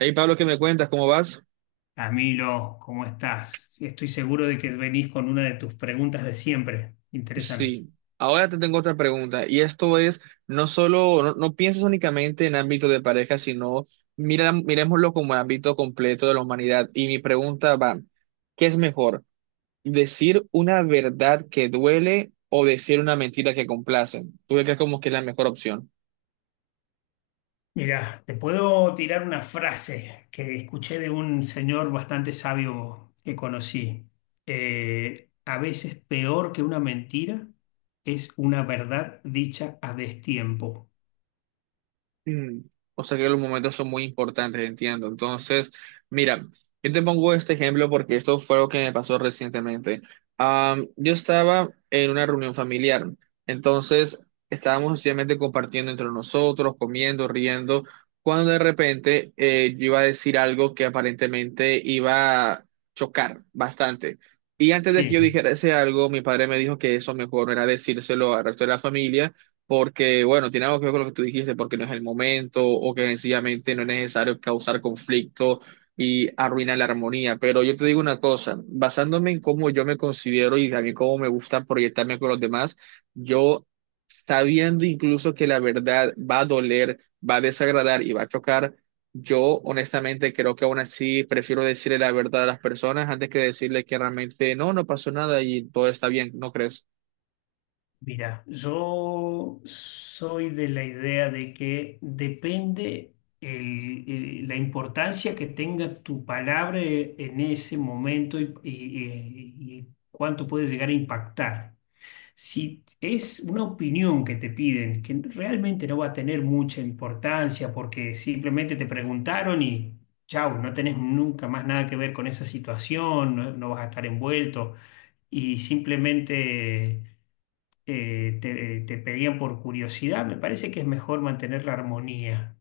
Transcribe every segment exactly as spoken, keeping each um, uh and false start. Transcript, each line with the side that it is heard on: right: Hey Pablo, ¿qué me cuentas? ¿Cómo vas?
left: Camilo, ¿cómo estás? Sí, estoy seguro de que venís con una de tus preguntas de siempre,
right: Sí.
left: interesantes.
right: Ahora te tengo otra pregunta y esto es, no solo, no, no pienses únicamente en ámbito de pareja, sino mira, miremoslo como ámbito completo de la humanidad. Y mi pregunta va, ¿qué es mejor? ¿Decir una verdad que duele o decir una mentira que complace? ¿Tú qué crees como que es la mejor opción?
left: Mira, te puedo tirar una frase que escuché de un señor bastante sabio que conocí. Eh, a veces peor que una mentira es una verdad dicha a destiempo.
right: Mm, O sea que los momentos son muy importantes, entiendo. Entonces, mira, yo te pongo este ejemplo porque esto fue lo que me pasó recientemente. Am, yo estaba en una reunión familiar, entonces estábamos sencillamente compartiendo entre nosotros, comiendo, riendo, cuando de repente eh, yo iba a decir algo que aparentemente iba a chocar bastante. Y antes de que yo
left: Sí.
right: dijera ese algo, mi padre me dijo que eso mejor no era decírselo al resto de la familia porque, bueno, tiene algo que ver con lo que tú dijiste, porque no es el momento o que sencillamente no es necesario causar conflicto y arruinar la armonía. Pero yo te digo una cosa, basándome en cómo yo me considero y también cómo me gusta proyectarme con los demás, yo sabiendo incluso que la verdad va a doler, va a desagradar y va a chocar. Yo honestamente creo que aún así prefiero decirle la verdad a las personas antes que decirle que realmente no, no pasó nada y todo está bien, ¿no crees?
left: Mira, yo soy de la idea de que depende el- el- la importancia que tenga tu palabra en ese momento y, y- y cuánto puede llegar a impactar. Si es una opinión que te piden, que realmente no va a tener mucha importancia porque simplemente te preguntaron y chau, no tenés nunca más nada que ver con esa situación, no no vas a estar envuelto y simplemente eh, te, te pedían por curiosidad, me parece que es mejor mantener la armonía,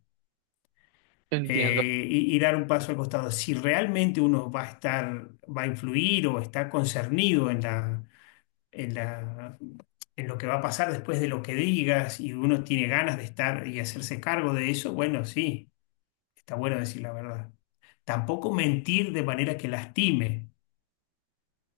right: Entiendo.
left: eh, y, y dar un paso al costado. Si realmente uno va a estar, va a influir o está concernido en la, en la, en lo que va a pasar después de lo que digas y uno tiene ganas de estar y hacerse cargo de eso, bueno, sí, está bueno decir la verdad. Tampoco mentir de manera que lastime.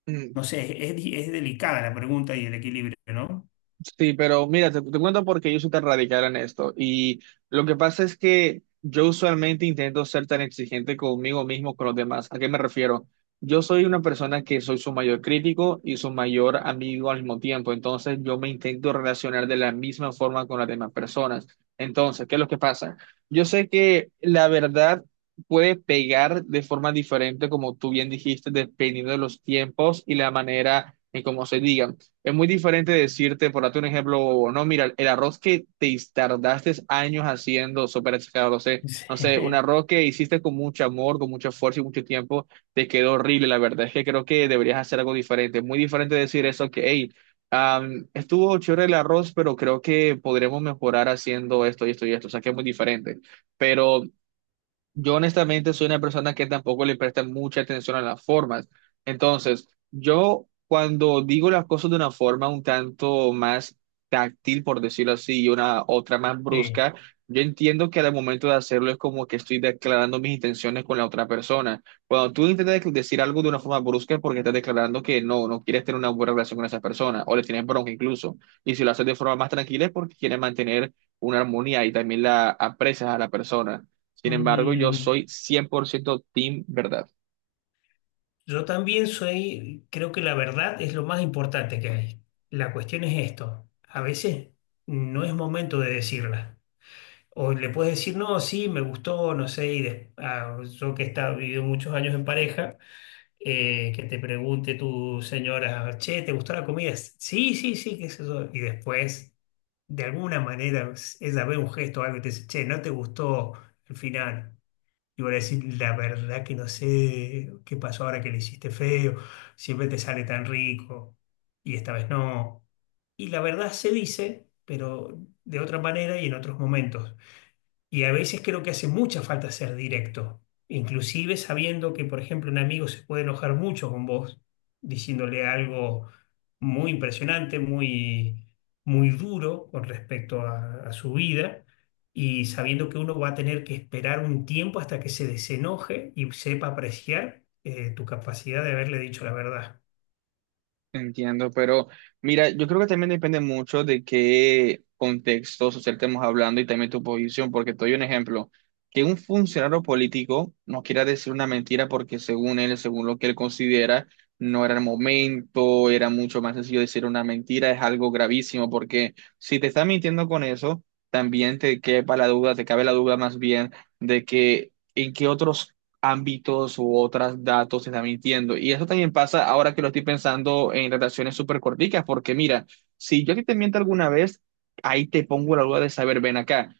right: Mm.
left: No sé, es, es delicada la pregunta y el equilibrio, ¿no?
right: Sí, pero mira, te, te cuento porque yo soy tan radical en esto. Y lo que pasa es que yo usualmente intento ser tan exigente conmigo mismo, con los demás. ¿A qué me refiero? Yo soy una persona que soy su mayor crítico y su mayor amigo al mismo tiempo. Entonces, yo me intento relacionar de la misma forma con las demás personas. Entonces, ¿qué es lo que pasa? Yo sé que la verdad puede pegar de forma diferente, como tú bien dijiste, dependiendo de los tiempos y la manera en cómo se diga. Es muy diferente decirte, por darte un ejemplo, no, mira, el arroz que te tardaste años haciendo, súper exagerado, no sé, no sé, un
left: Sí.
right: arroz que hiciste con mucho amor, con mucho esfuerzo y mucho tiempo, te quedó horrible. La verdad es que creo que deberías hacer algo diferente. Es muy diferente decir eso que, hey, am, estuvo chévere el arroz, pero creo que podremos mejorar haciendo esto y esto y esto. O sea, que es muy diferente. Pero yo honestamente soy una persona que tampoco le presta mucha atención a las formas. Entonces, yo cuando digo las cosas de una forma un tanto más táctil, por decirlo así, y una otra más
left: Sí.
right: brusca, yo entiendo que al momento de hacerlo es como que estoy declarando mis intenciones con la otra persona. Cuando tú intentas dec- decir algo de una forma brusca es porque estás declarando que no, no quieres tener una buena relación con esa persona o le tienes bronca incluso. Y si lo haces de forma más tranquila es porque quieres mantener una armonía y también la aprecias a la persona. Sin embargo, yo
left: Mm,
right: soy cien por ciento team verdad.
left: yo también soy, creo que la verdad es lo más importante que hay. La cuestión es esto. A veces no es momento de decirla. O le puedes decir, no, sí, me gustó, no sé, y des- ah, yo que he estado, vivido muchos años en pareja, eh, que te pregunte tu señora, che, ¿te gustó la comida? Sí, sí, sí, qué sé yo. Y después, de alguna manera, ella ve un gesto o algo y te dice, che, no te gustó al final. Y voy a decir, la verdad que no sé qué pasó ahora que le hiciste feo, siempre te sale tan rico y esta vez no. Y la verdad se dice, pero de otra manera y en otros momentos. Y a veces creo que hace mucha falta ser directo, inclusive sabiendo que, por ejemplo, un amigo se puede enojar mucho con vos, diciéndole algo muy impresionante, muy, muy duro con respecto a, a su vida, y sabiendo que uno va a tener que esperar un tiempo hasta que se desenoje y sepa apreciar eh, tu capacidad de haberle dicho la verdad.
right: Entiendo, pero mira, yo creo que también depende mucho de qué contexto social estemos hablando y también tu posición, porque te doy un ejemplo. Que un funcionario político no quiera decir una mentira porque según él, según lo que él considera, no era el momento, era mucho más sencillo decir una mentira, es algo gravísimo, porque si te está mintiendo con eso, también te quepa la duda, te cabe la duda más bien de que en qué otros ámbitos u otros datos se está mintiendo. Y eso también pasa ahora que lo estoy pensando en relaciones súper corticas, porque mira, si yo a ti te miento alguna vez, ahí te pongo la duda de saber, ven acá,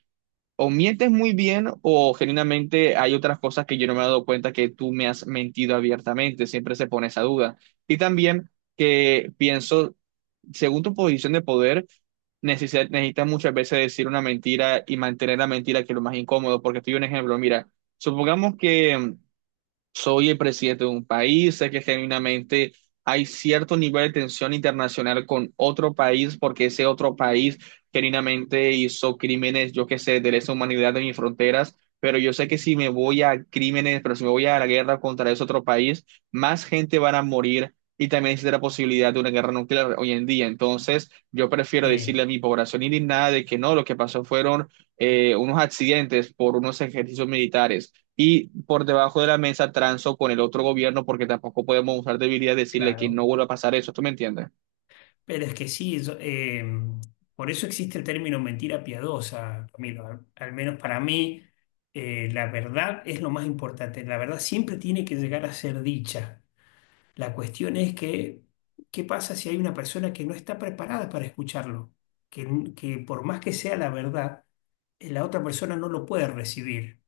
right: o mientes muy bien o genuinamente hay otras cosas que yo no me he dado cuenta que tú me has mentido abiertamente, siempre se pone esa duda. Y también que pienso, según tu posición de poder, necesi- necesitas muchas veces decir una mentira y mantener la mentira, que es lo más incómodo, porque te doy un ejemplo, mira, supongamos que soy el presidente de un país, sé que genuinamente hay cierto nivel de tensión internacional con otro país porque ese otro país genuinamente hizo crímenes, yo qué sé, de lesa humanidad en mis fronteras, pero yo sé que si me voy a crímenes, pero si me voy a la guerra contra ese otro país, más gente van a morir. Y también existe la posibilidad de una guerra nuclear hoy en día. Entonces, yo prefiero
left: Sí,
right: decirle a mi población indignada de que no, lo que pasó fueron eh, unos accidentes por unos ejercicios militares y por debajo de la mesa transo con el otro gobierno porque tampoco podemos usar debilidad y decirle que
left: claro.
right: no vuelva a pasar eso. ¿Tú me entiendes?
left: Pero es que sí, yo- eh, por eso existe el término mentira piadosa, Camilo. Al, al menos para mí, eh, la verdad es lo más importante. La verdad siempre tiene que llegar a ser dicha. La cuestión es que, ¿qué pasa si hay una persona que no está preparada para escucharlo? Que, n- que por más que sea la verdad, eh, la otra persona no lo puede recibir.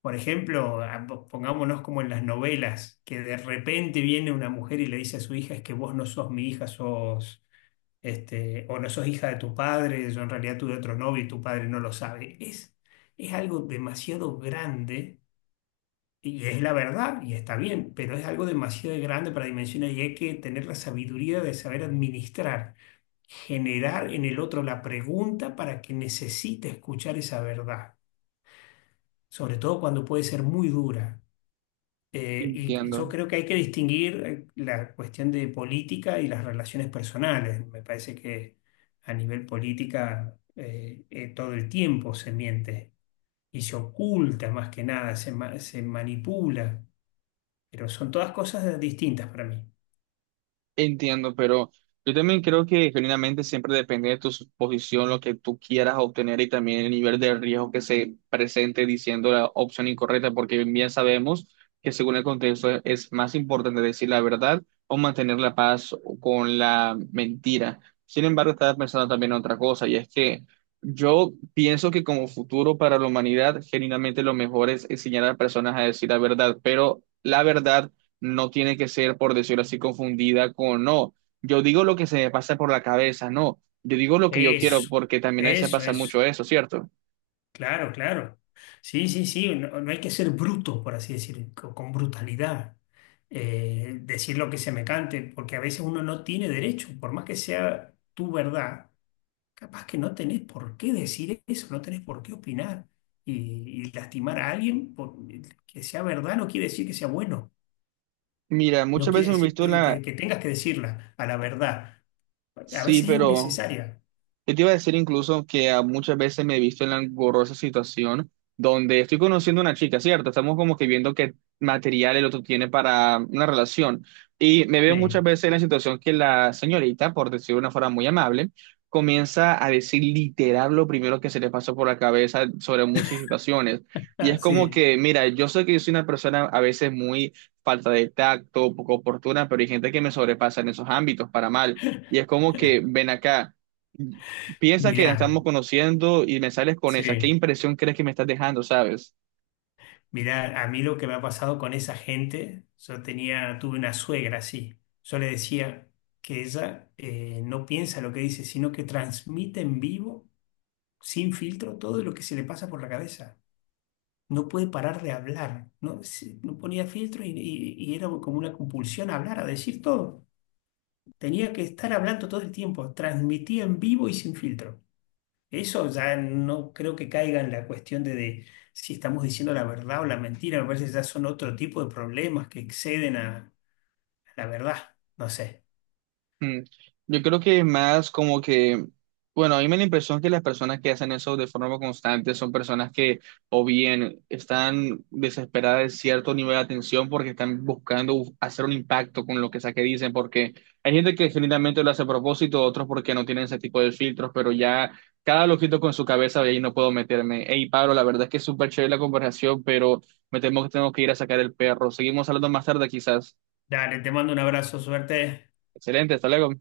left: Por ejemplo, a- po- pongámonos como en las novelas, que de repente viene una mujer y le dice a su hija, es que vos no sos mi hija, sos este, o no sos hija de tu padre, yo en realidad tuve otro novio y tu padre no lo sabe. Es, es algo demasiado grande y es la verdad y está bien, pero es algo demasiado grande para dimensionar y hay que tener la sabiduría de saber administrar, generar en el otro la pregunta para que necesite escuchar esa verdad, sobre todo cuando puede ser muy dura. Eh, y yo
right: Entiendo.
left: creo que hay que distinguir eh, la cuestión de política y las relaciones personales. Me parece que a nivel política eh, eh, todo el tiempo se miente y se oculta, más que nada se, ma- se manipula, pero son todas cosas distintas para mí.
right: Entiendo, pero yo también creo que genuinamente siempre depende de tu posición, lo que tú quieras obtener y también el nivel de riesgo que se presente diciendo la opción incorrecta, porque bien sabemos que según el contexto es, es más importante decir la verdad o mantener la paz con la mentira. Sin embargo, estaba pensando también en otra cosa, y es que yo pienso que como futuro para la humanidad, genuinamente lo mejor es enseñar a las personas a decir la verdad, pero la verdad no tiene que ser, por decirlo así, confundida con no. Yo digo lo que se me pasa por la cabeza, no. Yo digo lo que yo quiero,
left: Eso,
right: porque también a veces
left: eso,
right: pasa
left: eso.
right: mucho eso, ¿cierto?
left: Claro, claro. Sí, sí, sí, no, no hay que ser bruto, por así decir, co- con brutalidad. Eh, decir lo que se me cante, porque a veces uno no tiene derecho, por más que sea tu verdad, capaz que no tenés por qué decir eso, no tenés por qué opinar y, y lastimar a alguien por- que sea verdad no quiere decir que sea bueno,
right: Mira,
left: no
right: muchas veces
left: quiere
right: me he
left: decir
right: visto
left: que,
right: la...
left: que- que tengas que decirla a la verdad. A
right: Sí,
left: veces es
right: pero
left: innecesaria.
right: yo te iba a decir incluso que ah, muchas veces me he visto en la engorrosa situación donde estoy conociendo a una chica, ¿cierto? Estamos como que viendo qué material el otro tiene para una relación. Y me veo muchas
left: Sí,
right: veces en la situación que la señorita, por decirlo de una forma muy amable, comienza a decir literal lo primero que se le pasó por la cabeza sobre muchas situaciones. Y es
left: ah,
right: como
left: sí,
right: que, mira, yo sé que yo soy una persona a veces muy falta de tacto, poco oportuna, pero hay gente que me sobrepasa en esos ámbitos para mal. Y es como que, ven acá, piensa que nos estamos
left: mirá,
right: conociendo y me sales con esa. ¿Qué
left: sí.
right: impresión crees que me estás dejando, sabes?
left: Mirá, a mí lo que me ha pasado con esa gente, yo tenía, tuve una suegra así. Yo le decía que ella eh, no piensa lo que dice, sino que transmite en vivo, sin filtro, todo lo que se le pasa por la cabeza. No puede parar de hablar, no, Se- no ponía filtro y, y- y era como una compulsión a hablar, a decir todo. Tenía que estar hablando todo el tiempo, transmitía en vivo y sin filtro. Eso ya no creo que caiga en la cuestión de, de si estamos diciendo la verdad o la mentira. Me parece que ya son otro tipo de problemas que exceden a, a la verdad. No sé.
right: Mm. Yo creo que más como que, bueno, a mí me da la impresión que las personas que hacen eso de forma constante son personas que o bien están desesperadas de cierto nivel de atención porque están buscando hacer un impacto con lo que sea que dicen, porque hay gente que genuinamente lo hace a propósito, otros porque no tienen ese tipo de filtros, pero ya cada loquito con su cabeza, ahí no puedo meterme. Hey, Pablo, la verdad es que es súper chévere la conversación, pero me temo que tengo que ir a sacar el perro. Seguimos hablando más tarde quizás.
left: Dale, te mando un abrazo, suerte.
right: Excelente, hasta luego.